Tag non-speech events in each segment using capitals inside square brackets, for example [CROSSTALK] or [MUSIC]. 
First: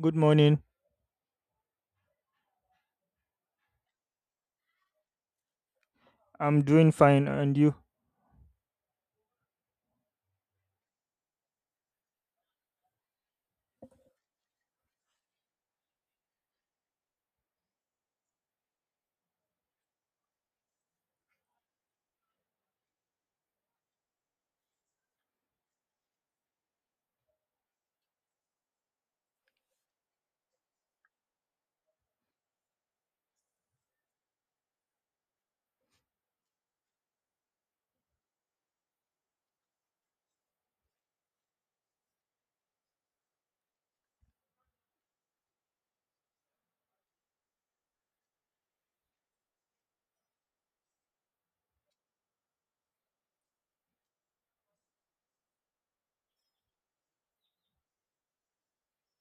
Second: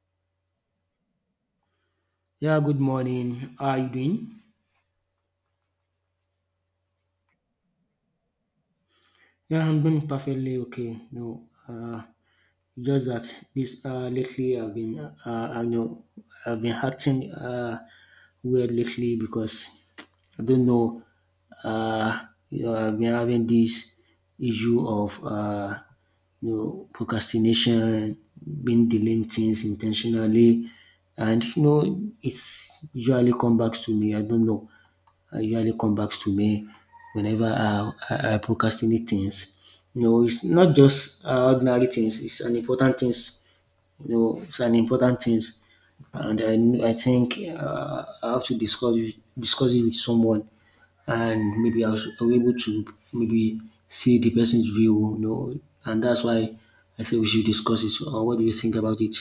Good morning. Yeah, good morning. How are you doing? I'm doing fine, and you? Yeah, I'm doing perfectly okay. No, just that this lately I've been I know I've been acting weird lately because I don't know. Uh, I've been having this issue of procrastination, being delaying things intentionally, and you know it's usually come back to me. I don't know. Usually come back to me whenever I procrastinate things. You know, it's not just ordinary things, it's an important things. You know, it's an important things. And I think I have to discuss it with someone, and maybe I was able to maybe see the person's view, you know, and that's why I say we should discuss it. What do you think about it?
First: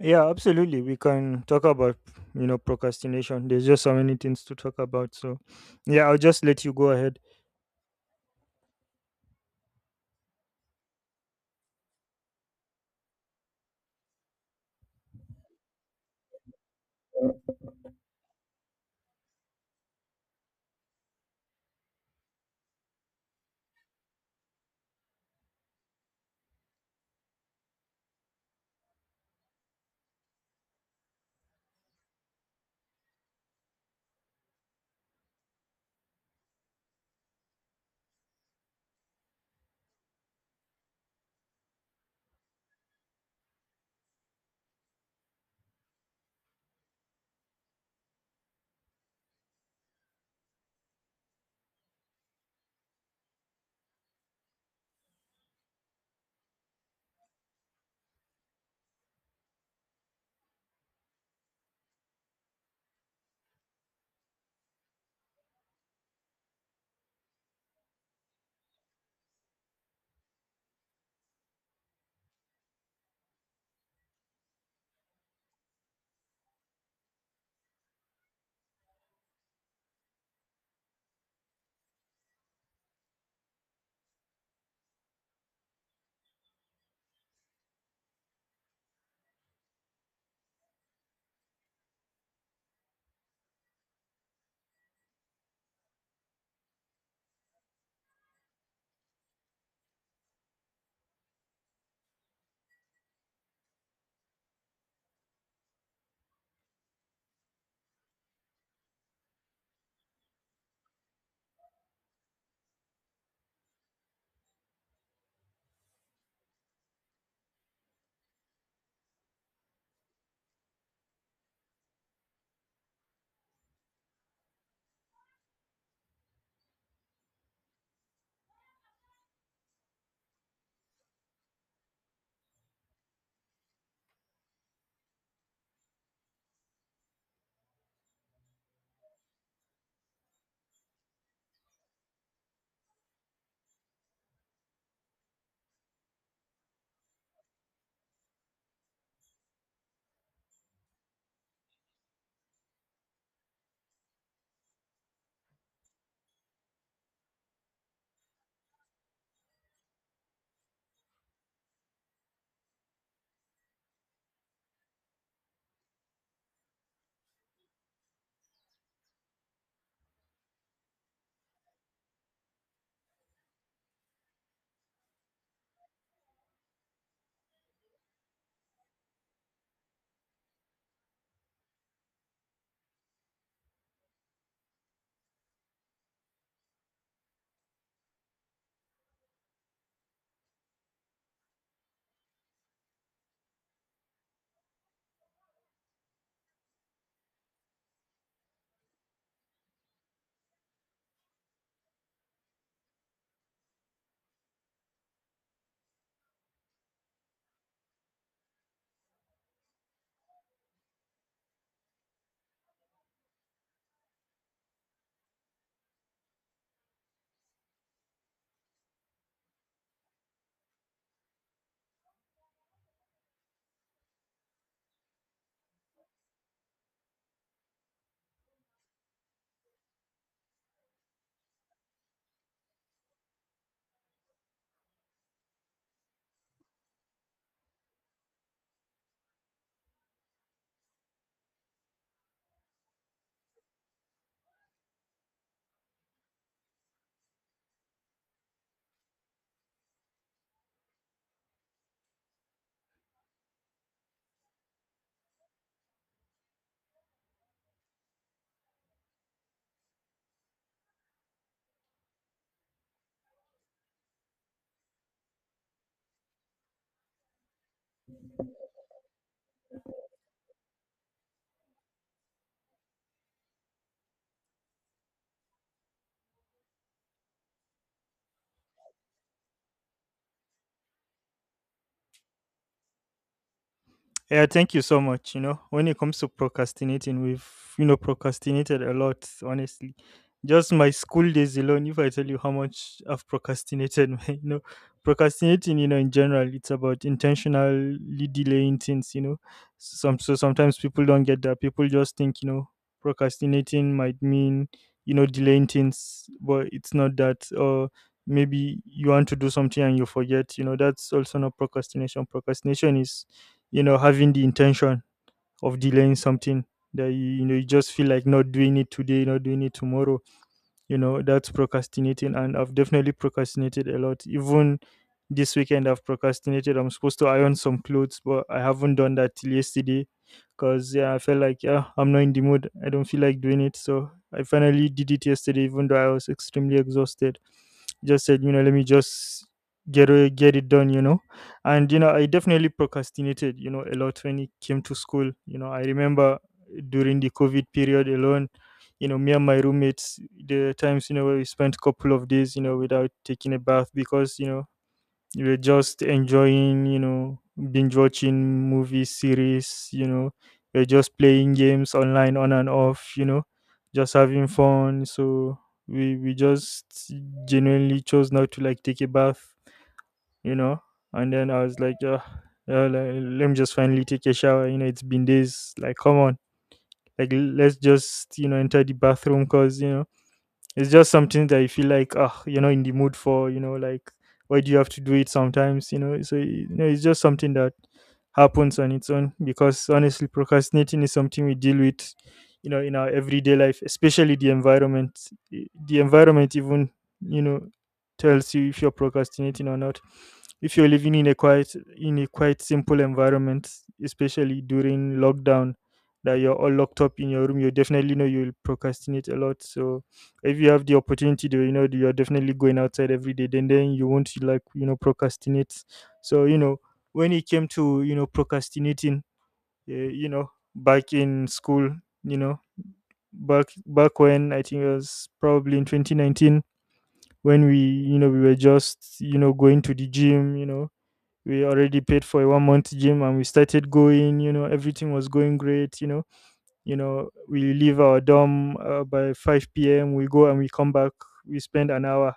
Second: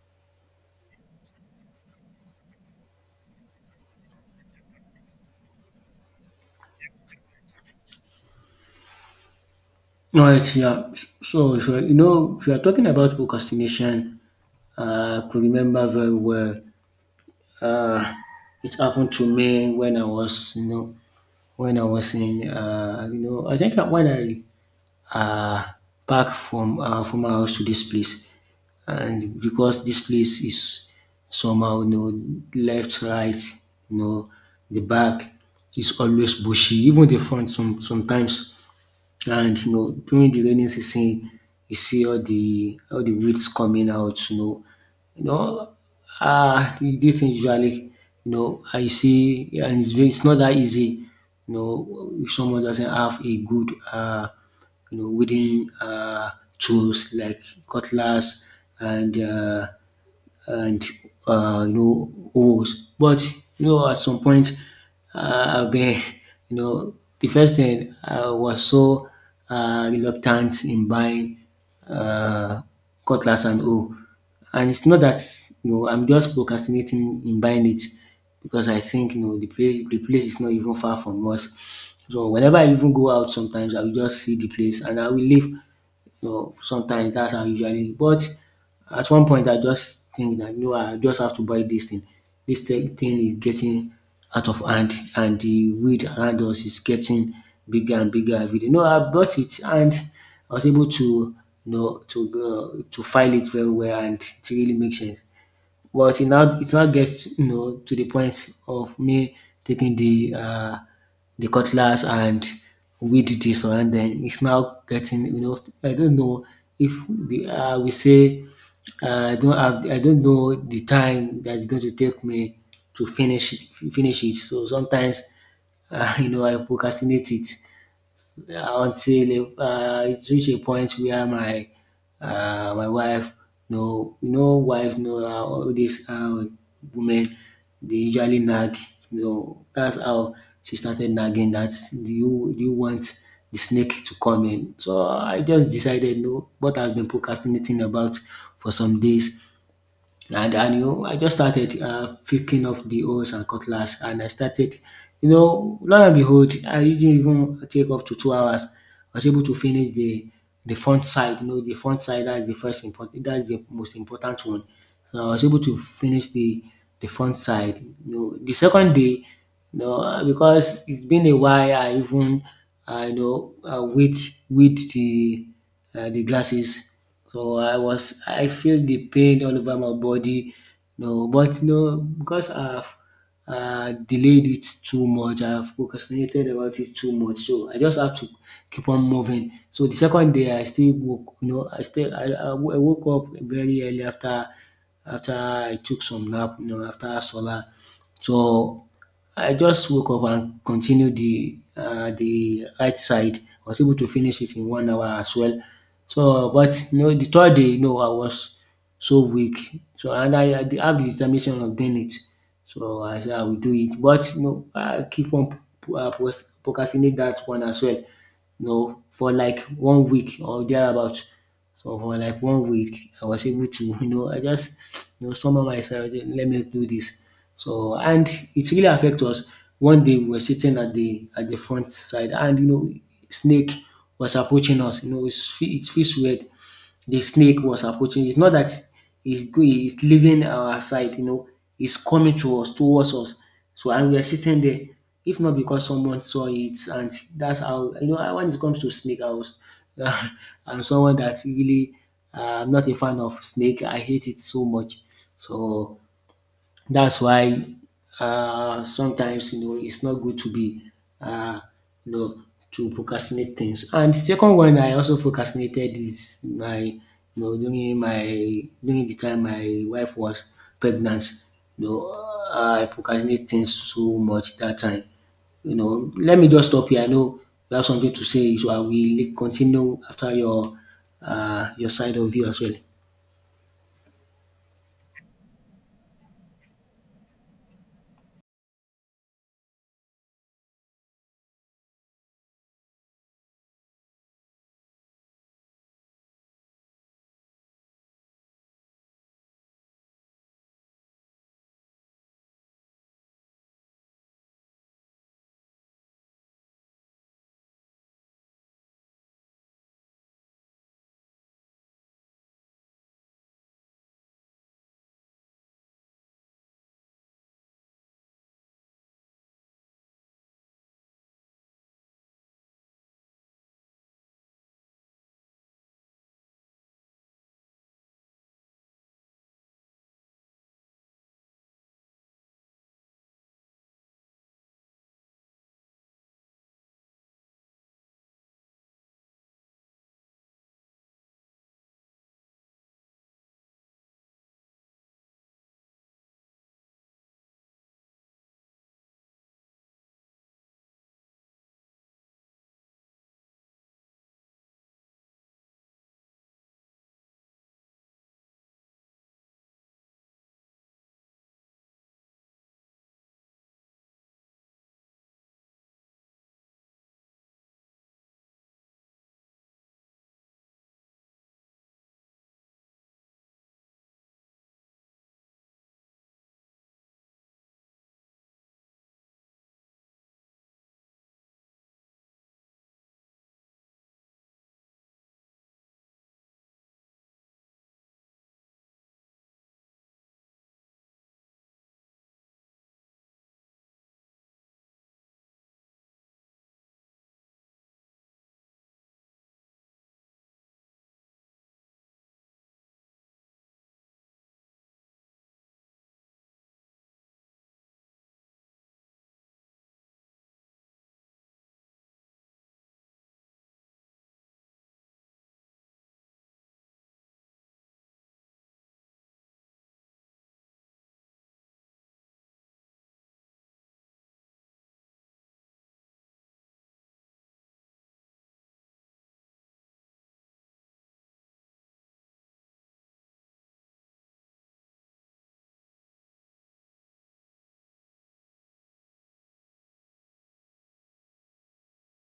Yeah, absolutely. We can talk about you know procrastination. There's just so many things to talk about. So, yeah, I'll just let you go ahead. Alright, yeah. So, if you're talking about procrastination, I could remember very well. Uh, it happened to me when I was I think that when I uh, back from my house to this place, and because this place is somehow, you know, left, right, you know, the back is always bushy, even the front sometimes. And during the rainy season, you see all the weeds coming out. You know, this thing usually, I see, and it's very, it's not that easy. If someone doesn't have a good, weeding tools like cutlass and and holes. But at some point I've been the first thing I was so reluctant in buying uh, cutlass and hoe. And it's not that I'm just procrastinating in buying it, because I think the place is not even far from us. So whenever I even go out sometimes, I will just see the place and I will leave. So sometimes that's how I usually. But at one point I just think that, no, I just have to buy this thing. Dis thing is getting out of hand, and the weed around us is getting bigger and bigger everyday. No, I bought it, and I was able to you know to to file it very well, and it really makes sense. But it now, it now gets, you know, to the point of me taking the cutlass and weed the surrounding. It's now getting, you know, I don't know if we, we say I don't have, I don't know the time that's going to take me to finish it. So sometimes, [LAUGHS] you know, I procrastinate it until it reach a point where my my wife, no wife, no, all these women, they usually nag, you know. That's how she started nagging that, do you want the snake to come in? So I just decided, no, what I've been procrastinating about for some days, and you know, I just started picking up the hoes and cutlass, and I started, you know, lo and behold, I didn't even take up to 2 hours. I was able to finish the front side. You know, the front side, that is the first important, that is the most important one. So I was able to finish the front side. You know, the second day, you know, because it's been a while, I even, I wait with the glasses. So I was, I feel the pain all over my body. No, but no, because I've delayed it too much. I've procrastinated about it too much. So I just have to keep on moving. So the second day I still woke, you know, I still I wo- I woke up very early after after I took some nap, you know, after solar. So I just woke up and continued the right side. I was able to finish it in 1 hour as well. So, but you know, the third day, you know, I was so weak. So, and I did have the determination of doing it. So I said I will do it, but you know, I keep on procrastinate that one as well. No, for like 1 week or thereabout. So for like 1 week, I was able to, [LAUGHS] you know, I just, you know, summon myself, "Okay, let me do this." So, and it really affected us. One day we were sitting at the front side, and you know, snake was approaching us. You know, it feels weird, the snake was approaching. It's not that it's good, it's leaving our side, you know, it's coming to us, towards us. So, and we are sitting there. If not because someone saw it. And that's how, you know, when it comes to snake, I was [LAUGHS] I'm someone that really I'm not a fan of snake. I hate it so much. So that's why sometimes you know it's not good to be uh, you know to procrastinate things. And the second one I also procrastinated is my during my, during the time my wife was pregnant. You know, I procrastinate things so much that time. You know, let me just stop here. I know you have something to say, so I will continue after your side of view as well. Yeah, thank you so much. You know, when it comes to procrastinating, we've you know procrastinated a lot, honestly. Just my school days alone, if I tell you how much I've procrastinated, [LAUGHS] man, you know, procrastinating, you know, in general, it's about intentionally delaying things, you know. Sometimes people don't get that. People just think, you know, procrastinating might mean, you know, delaying things, but it's not that. Or maybe you want to do something and you forget, you know, that's also not procrastination. Procrastination is you know having the intention of delaying something that you know you just feel like not doing it today, not doing it tomorrow, you know that's procrastinating. And I've definitely procrastinated a lot. Even this weekend I've procrastinated. I'm supposed to iron some clothes, but I haven't done that till yesterday because yeah, I felt like, yeah, I'm not in the mood, I don't feel like doing it. So I finally did it yesterday even though I was extremely exhausted. Just said you know let me just get it done you know. And you know I definitely procrastinated you know a lot when it came to school. You know I remember during the COVID period alone, you know me and my roommates, the times you know where we spent couple of days you know without taking a bath because you know you were just enjoying, you know, binge watching movies, series, you know, you're just playing games online on and off, you know, just having fun. So we just genuinely chose not to like take a bath, you know. And then I was like, yeah, yeah, like, let me just finally take a shower, you know it's been days, like come on, like let's just you know enter the bathroom because you know it's just something that you feel like, ah, you're not in the mood for, you know, like, why do you have to do it sometimes, you know? So, you know, it's just something that happens on its own because honestly, procrastinating is something we deal with, you know, in our everyday life, especially the environment. The environment even, you know, tells you if you're procrastinating or not. If you're living in a quite, in a quite simple environment, especially during lockdown, that you're all locked up in your room, you definitely know you'll procrastinate a lot. So if you have the opportunity to, you know, you're definitely going outside every day, then you won't like you know procrastinate. So you know when it came to you know procrastinating, you know back in school, you know, back when I think it was probably in 2019, when we, you know, we were just you know going to the gym, you know we already paid for a 1 month gym and we started going, you know everything was going great, you know. You know we leave our dorm by 5 p.m, we go and we come back, we spend an hour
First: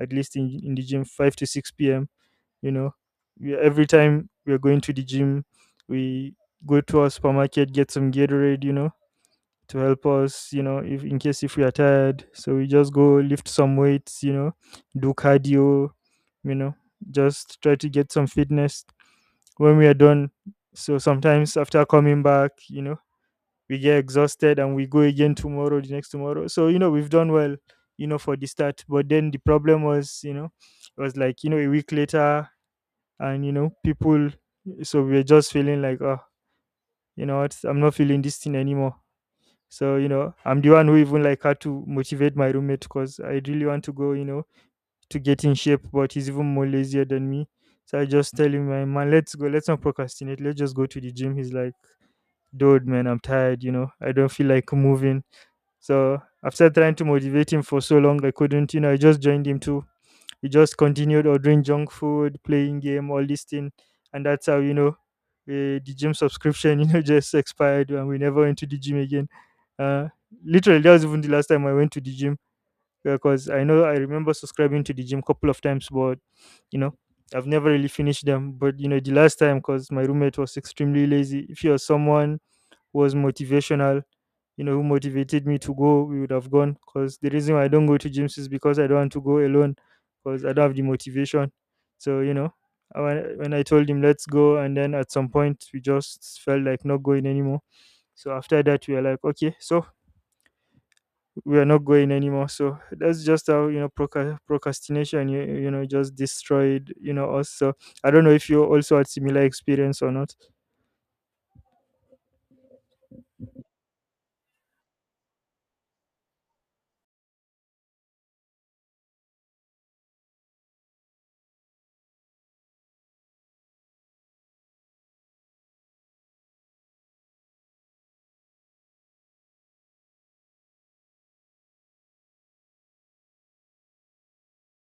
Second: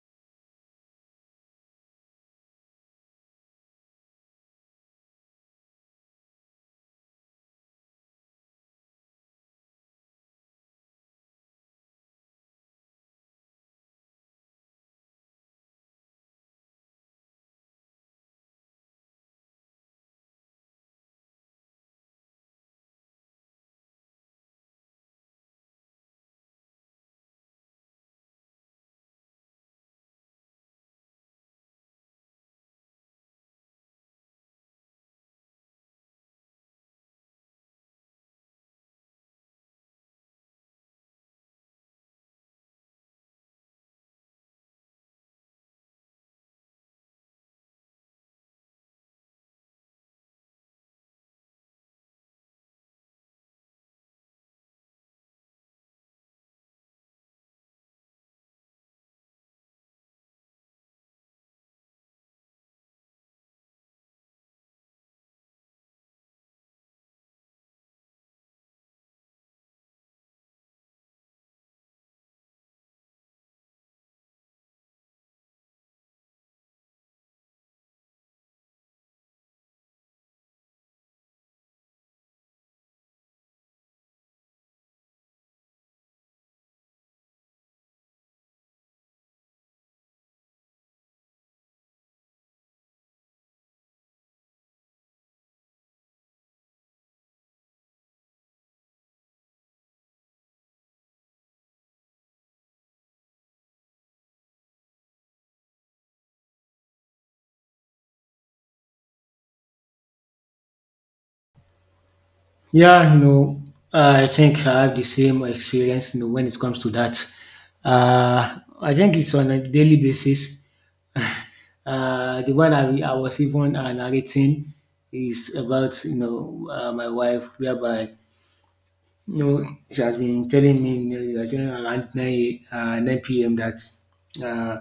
at least in the gym, 5 to 6 p.m, you know. We, every time we are going to the gym, we go to our supermarket, get some Gatorade, you know, to help us, you know, if in case if we are tired. So we just go lift some weights, you know, do cardio, you know, just try to get some fitness when we are done. So sometimes after coming back, you know, we get exhausted and we go again tomorrow, the next tomorrow. So, you know, we've done well, you know, for the start. But then the problem was, you know, it was like, you know, a week later and, you know, people, so we were just feeling like, oh, you know what, I'm not feeling this thing anymore. So, you know, I'm the one who even like had to motivate my roommate because I really want to go, you know, to get in shape, but he's even more lazier than me. So I just tell him, man, man, let's go. Let's not procrastinate. Let's just go to the gym. He's like, dude, man, I'm tired. You know, I don't feel like moving. So after trying to motivate him for so long, I couldn't, you know, I just joined him too. He just continued ordering junk food, playing game, all this thing. And that's how, you know, the gym subscription, [LAUGHS] you know, just expired and we never went to the gym again. Uh, Literally, that was even the last time I went to the gym, because I know I remember subscribing to the gym couple of times, but, you know, I've never really finished them. But, you know, the last time because my roommate was extremely lazy. If you're someone was motivational, you know, who motivated me to go, we would have gone. Because the reason why I don't go to gyms is because I don't want to go alone, because I don't have the motivation. So, you know, I- when I told him, let's go, and then at some point, we just felt like not going anymore. So after that, we were like, okay, so we are not going anymore. So that's just how you know procrastination, you know, just destroyed you know us. So I don't know if you also had similar experience or not. Yeah, you know, I think I have the same experience, you know, when it comes to that. I think it's on a daily basis. The one I was even narrating is about, you know, my wife, whereby you know she has been telling me, you know, you are telling around 9 p.m. that uh,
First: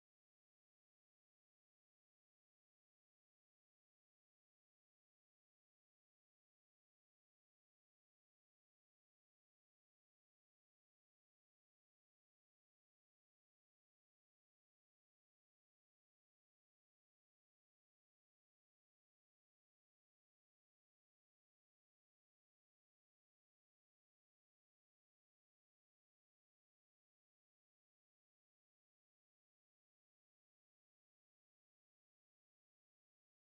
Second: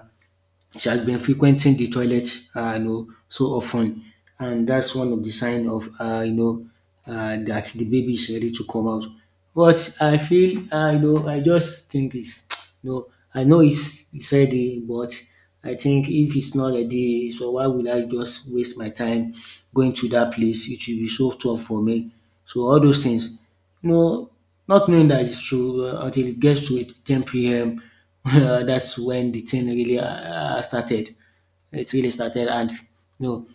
she has been frequenting the toilet, you know, so often, and that's one of the sign of, that the baby is ready to come out. But I feel, you know, I just think it's, [TSK] you know, I know it's ready, but I think if it's not ready, so why would I just waste my time going to that place? It will be so tough for me. So all those things. No, not knowing that it's true until it gets to it, 10 p.m. [LAUGHS] That's when the thing really started. It really started, and no,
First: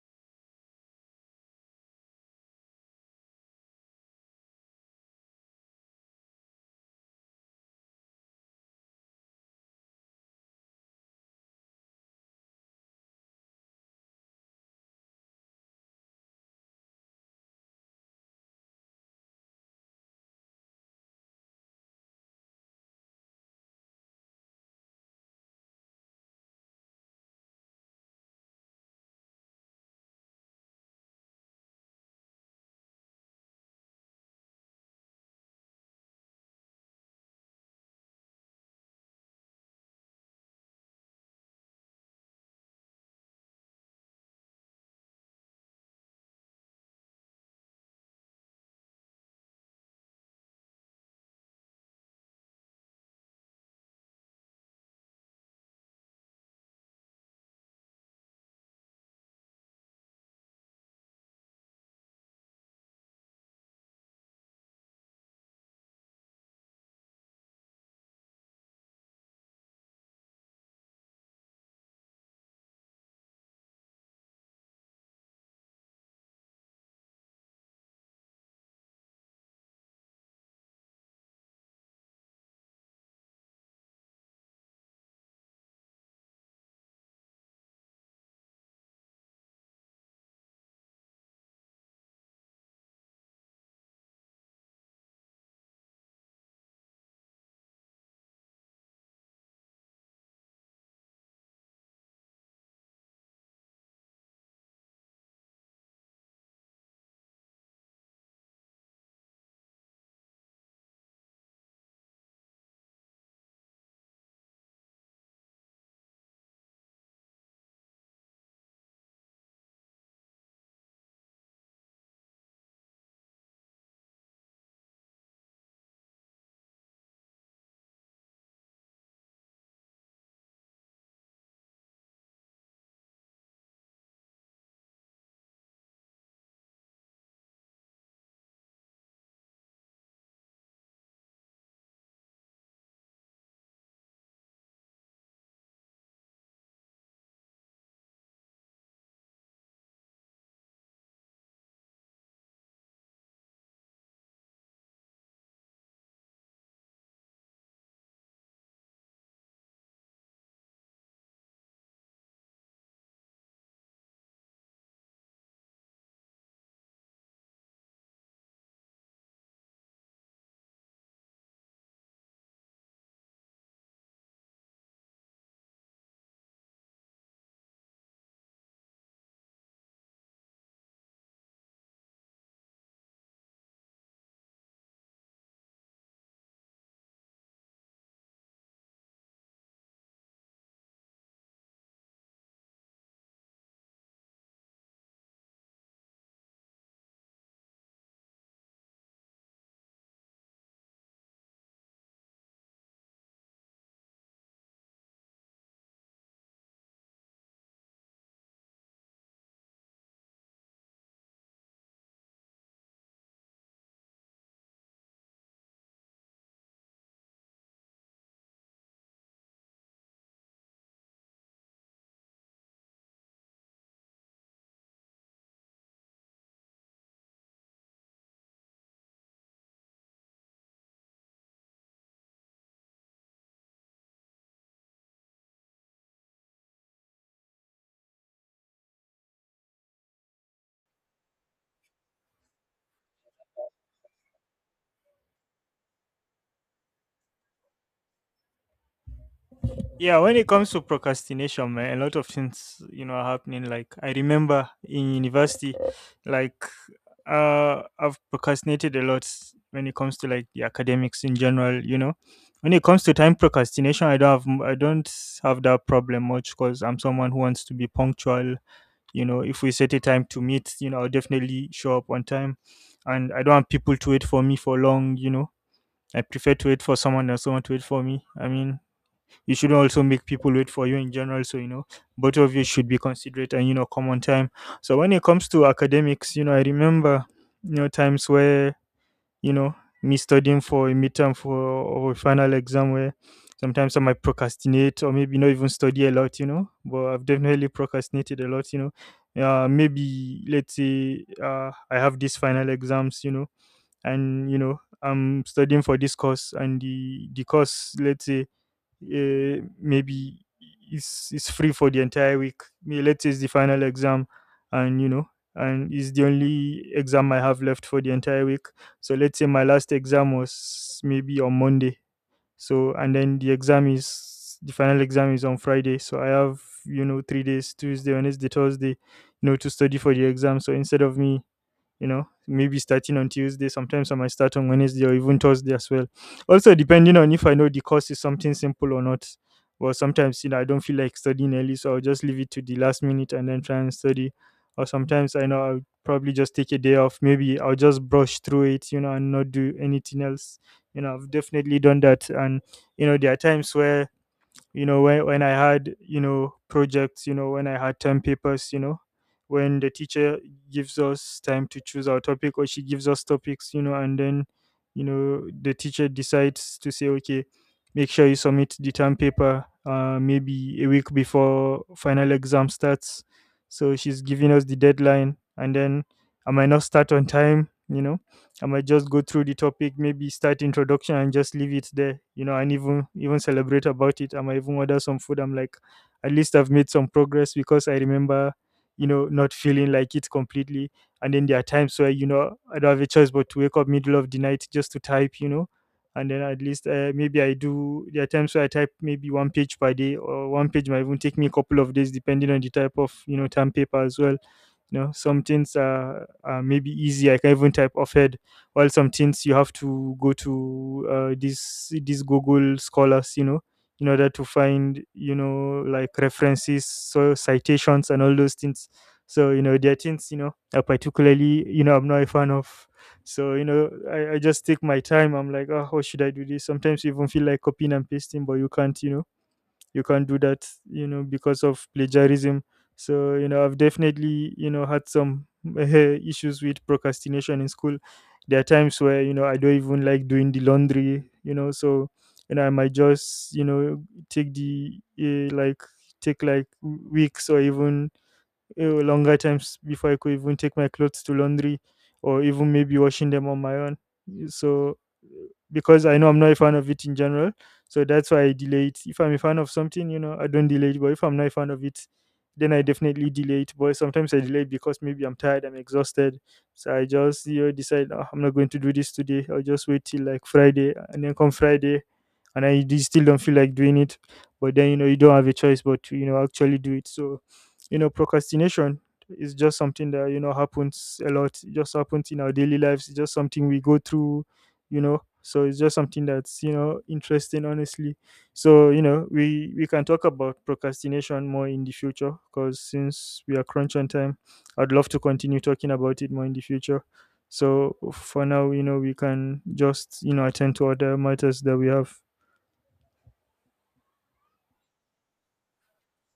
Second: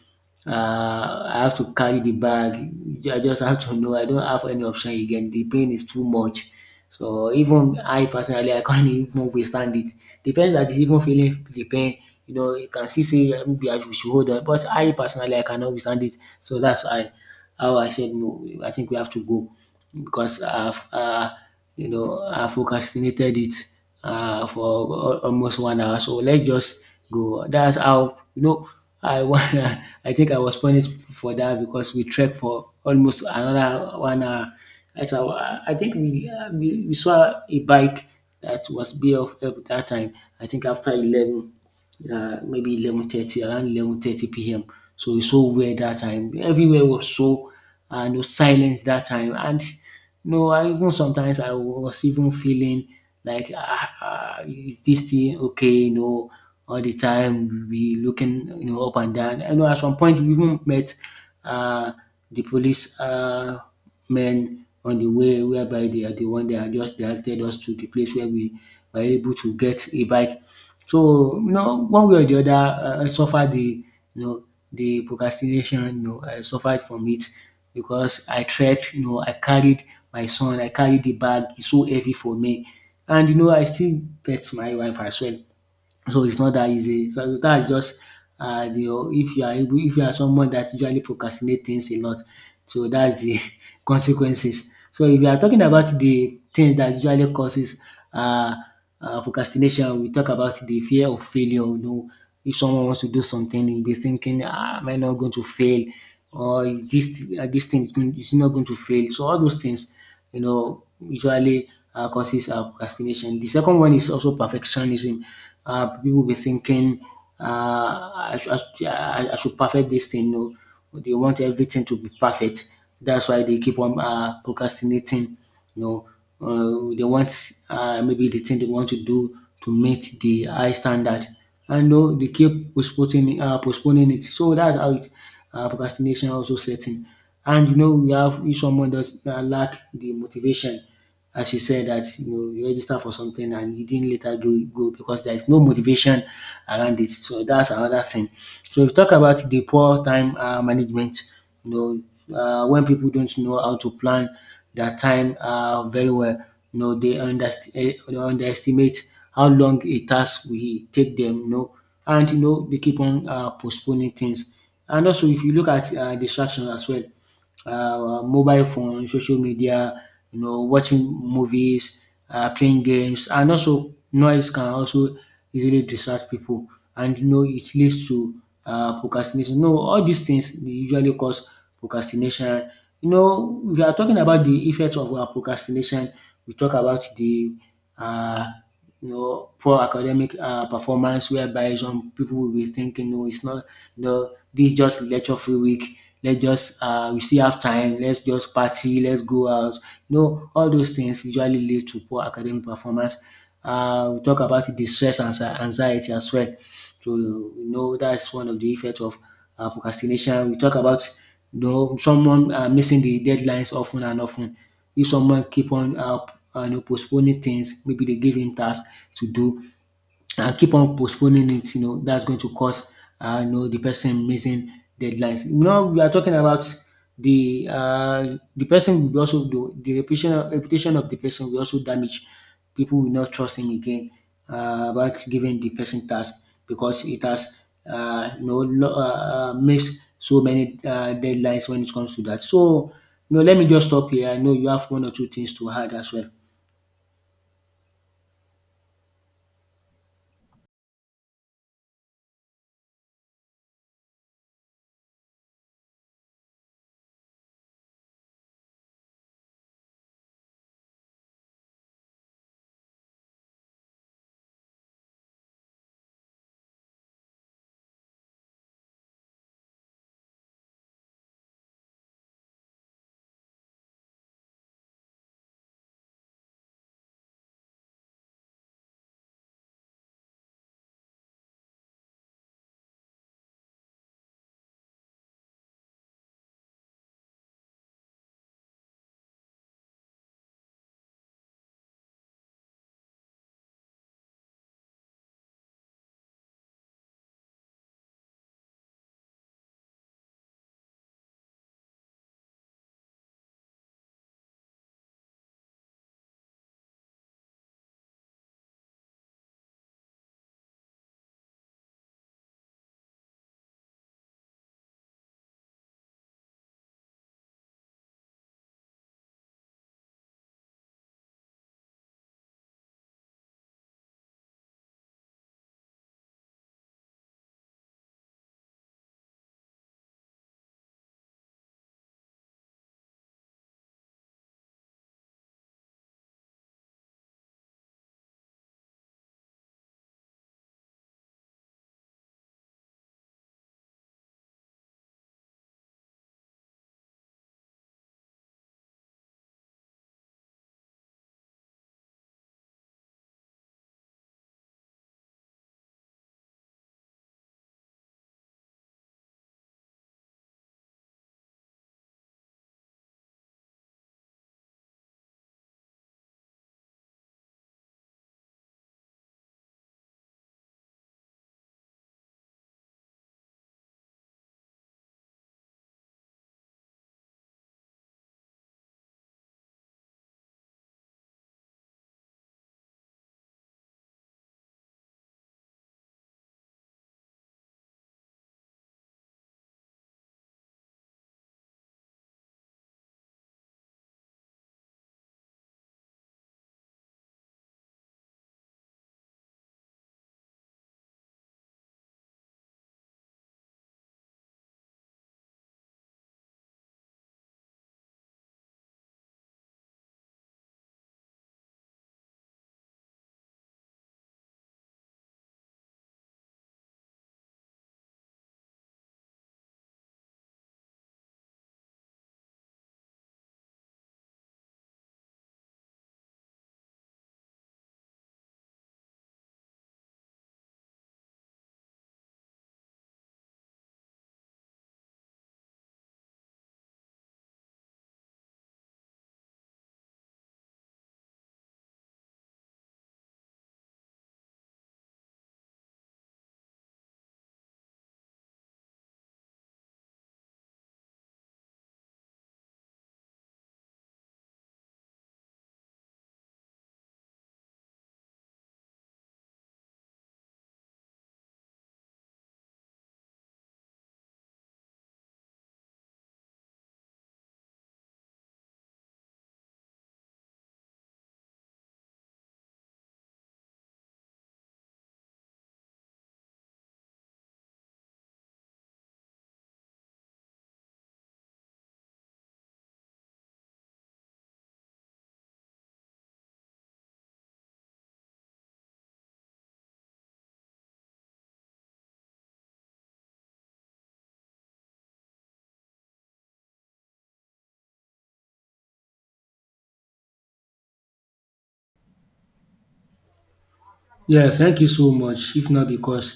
I have to carry the bag. I just have to know I don't have any option again. The pain is too much. So even I personally, I can't [LAUGHS] even withstand it. The person that is even feeling the pain, you know, you can see say maybe I should hold on, but I personally I cannot withstand it. So that's why, how I said no. I think we have to go because I've you know I've procrastinated it for almost 1 hour. So let's just go. That's how, you know, I wa- [LAUGHS] I think I was punished for that, because we trekked for almost another 1 hour. That's how I think we, we saw a bike that was be of help that time. I think after 11, maybe 11:30, around 11:30 p.m. So it's so weird that time. Everywhere was so, and was silent that time. And no. I even sometimes I was even feeling like, ah, ah, is this thing okay? You know, all the time we looking, you know, up and down. I know at some point we even met uh, the police men on the way, whereby they are the one that had just directed us to the place where we were able to get a bike. So you know, one way or the other, I suffered the you know the procrastination, you know, I suffered from it because I trekked, you know, I carried my son, I carried the bag, it's so heavy for me. And you know, I still bet my wife as well. So it's not that easy. So that's just the, if you are able, if you are someone that usually procrastinate things a lot, so that's the [LAUGHS] consequences. So if you are talking about the things that usually causes uh, procrastination, we talk about the fear of failure. You know, if someone wants to do something, you'll be thinking, ah, am I not going to fail? Or is this this thing is going, is it not going to fail? So all those things, you know, usually causes procrastination. The second one is also perfectionism. People be thinking, I, should, yeah, I should perfect this thing. No, they want everything to be perfect. That's why they keep on procrastinating. You know, they want maybe the thing they want to do to meet the high standard, and you, they keep postponing it. So that's how it procrastination also setting. And you know we have, if someone does lack the motivation, as you said that you know you register for something and you didn't later go because there is no motivation around it. So that's another thing. So if you talk about the poor time management, you know, when people don't know how to plan their time very well, you know they underestimate how long a task will take them. You know, and you know they keep on postponing things. And also if you look at distractions as well, mobile phone, social media, you know, watching movies, playing games, and also noise can also easily distract people, and you know it leads to procrastination. No, all these things dey usually cause procrastination. You know, if you are talking about the effects of procrastination, we talk about the uh, you know poor academic performance, whereby some people will be thinking, no it's not, you know, this is just lecture free week, let's just we still have time, let's just party, let's go out. You know, all those things usually lead to poor academic performance. We talk about the stress and anxiety as well. So you know that's one of the effects of procrastination. We talk about you know someone missing the deadlines often and often. If someone keep on you know, postponing things, maybe they give him tasks to do, and keep on postponing it, you know, that's going to cause, you know, the person missing deadlines. You know, we are talking about the person will be also do the reputation of the person will also damage. People will not trust him again about giving the person task because it has you know missed so many deadlines when it comes to that. So, you know, let me just stop here. I know you have one or two things to add as well. Yeah, when it comes to procrastination, man, a lot of things you know are happening. Like I remember in university, like I've procrastinated a lot when it comes to like the academics in general, you know. When it comes to time procrastination, I don't have that problem much because I'm someone who wants to be punctual. You know, if we set a time to meet, you know, I'll definitely show up on time, and I don't want people to wait for me for long. You know, I prefer to wait for someone than someone to wait for me. I mean, you shouldn't also make people wait for you in general. So you know both of you should be considerate and, you know, come on time. So when it comes to academics, you know, I remember, you know, times where, you know, me studying for a midterm for or a final exam, where sometimes I might procrastinate or maybe not even study a lot, you know, but I've definitely procrastinated a lot, you know. Maybe let's say I have these final exams, you know, and you know I'm studying for this course and the course, let's say, maybe is free for the entire week. Let's say it's the final exam, and you know, and it's the only exam I have left for the entire week. So let's say my last exam was maybe on Monday, so and then the exam, is the final exam is on Friday, so I have, you know, 3 days, Tuesday, Wednesday, Thursday you know, to study for the exam. So instead of me, you know, maybe starting on Tuesday, sometimes I might start on Wednesday or even Thursday as well, also depending on if I know the course is something simple or not. Well sometimes, you know, I don't feel like studying early, so I'll just leave it to the last minute and then try and study. Or sometimes I know I'll probably just take a day off, maybe I'll just brush through it, you know, and not do anything else. You know, I've definitely done that. And you know there are times where, you know, when I had, you know, projects, you know, when I had term papers, you know, when the teacher gives us time to choose our topic, or she gives us topics, you know, and then, you know, the teacher decides to say, okay, make sure you submit the term paper maybe a week before final exam starts. So she's giving us the deadline, and then I might not start on time, you know. I might just go through the topic, maybe start introduction and just leave it there, you know, and even celebrate about it. I might even order some food. I'm like, at least I've made some progress, because I remember, you know, not feeling like it completely. And then there are times where, you know, I don't have a choice but to wake up middle of the night just to type, you know. And then at least maybe I do. There are times where I type maybe one page per day, or one page might even take me a couple of days, depending on the type of, you know, term paper as well. You know, some things are maybe easy, I can even type off head, while some things you have to go to these Google Scholars, you know, in order to find, you know, like references, so citations and all those things. So you know there are things, you know, I particularly, you know, I'm not a fan of. So you know I just take my time. I'm like, oh, how should I do this? Sometimes you even feel like copying and pasting, but you can't, you know, you can't do that, you know, because of plagiarism. So you know I've definitely, you know, had some [LAUGHS] issues with procrastination in school. There are times where, you know, I don't even like doing the laundry, you know. So you know I might just, you know, take the like take like weeks or even longer times before I could even take my clothes to laundry, or even maybe washing them on my own. So, because I know I'm not a fan of it in general, so that's why I delay it. If I'm a fan of something, you know, I don't delay it. But if I'm not a fan of it, then I definitely delay it. But sometimes I delay it because maybe I'm tired, I'm exhausted. So I just, you know, decide, "Ah, I'm not going to do this today. I'll just wait till like Friday," and then come Friday, and I still don't feel like doing it. But then, you know, you don't have a choice but to, you know, actually do it. So you know procrastination is just something that, you know, happens a lot. It just happens in our daily lives, it's just something we go through, you know. So it's just something that's, you know, interesting honestly. So you know we can talk about procrastination more in the future, because since we are crunch on time, I'd love to continue talking about it more in the future. So for now, you know, we can just, you know, attend to other matters that we have. Yeah, thank you so much. If not because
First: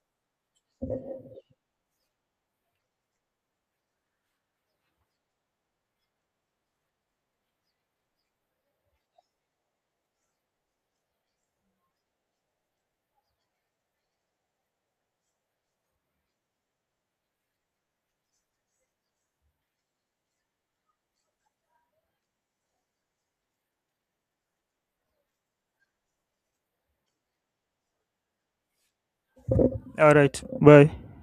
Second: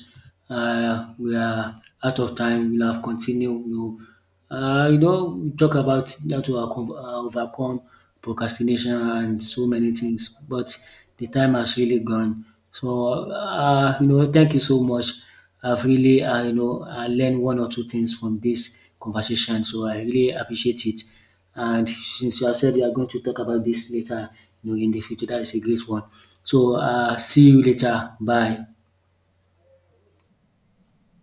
we are out of time, we'll have continued. We'll, you know, we talk about how to overcome, overcome procrastination and so many things, but the time has really gone. So, you know, thank you so much. I've really, you know, I learned one or two things from this conversation, so I really appreciate it. And since you have said we are going to talk about this later, you know, in the future, that is a great one. So see you later. Bye. All right, bye.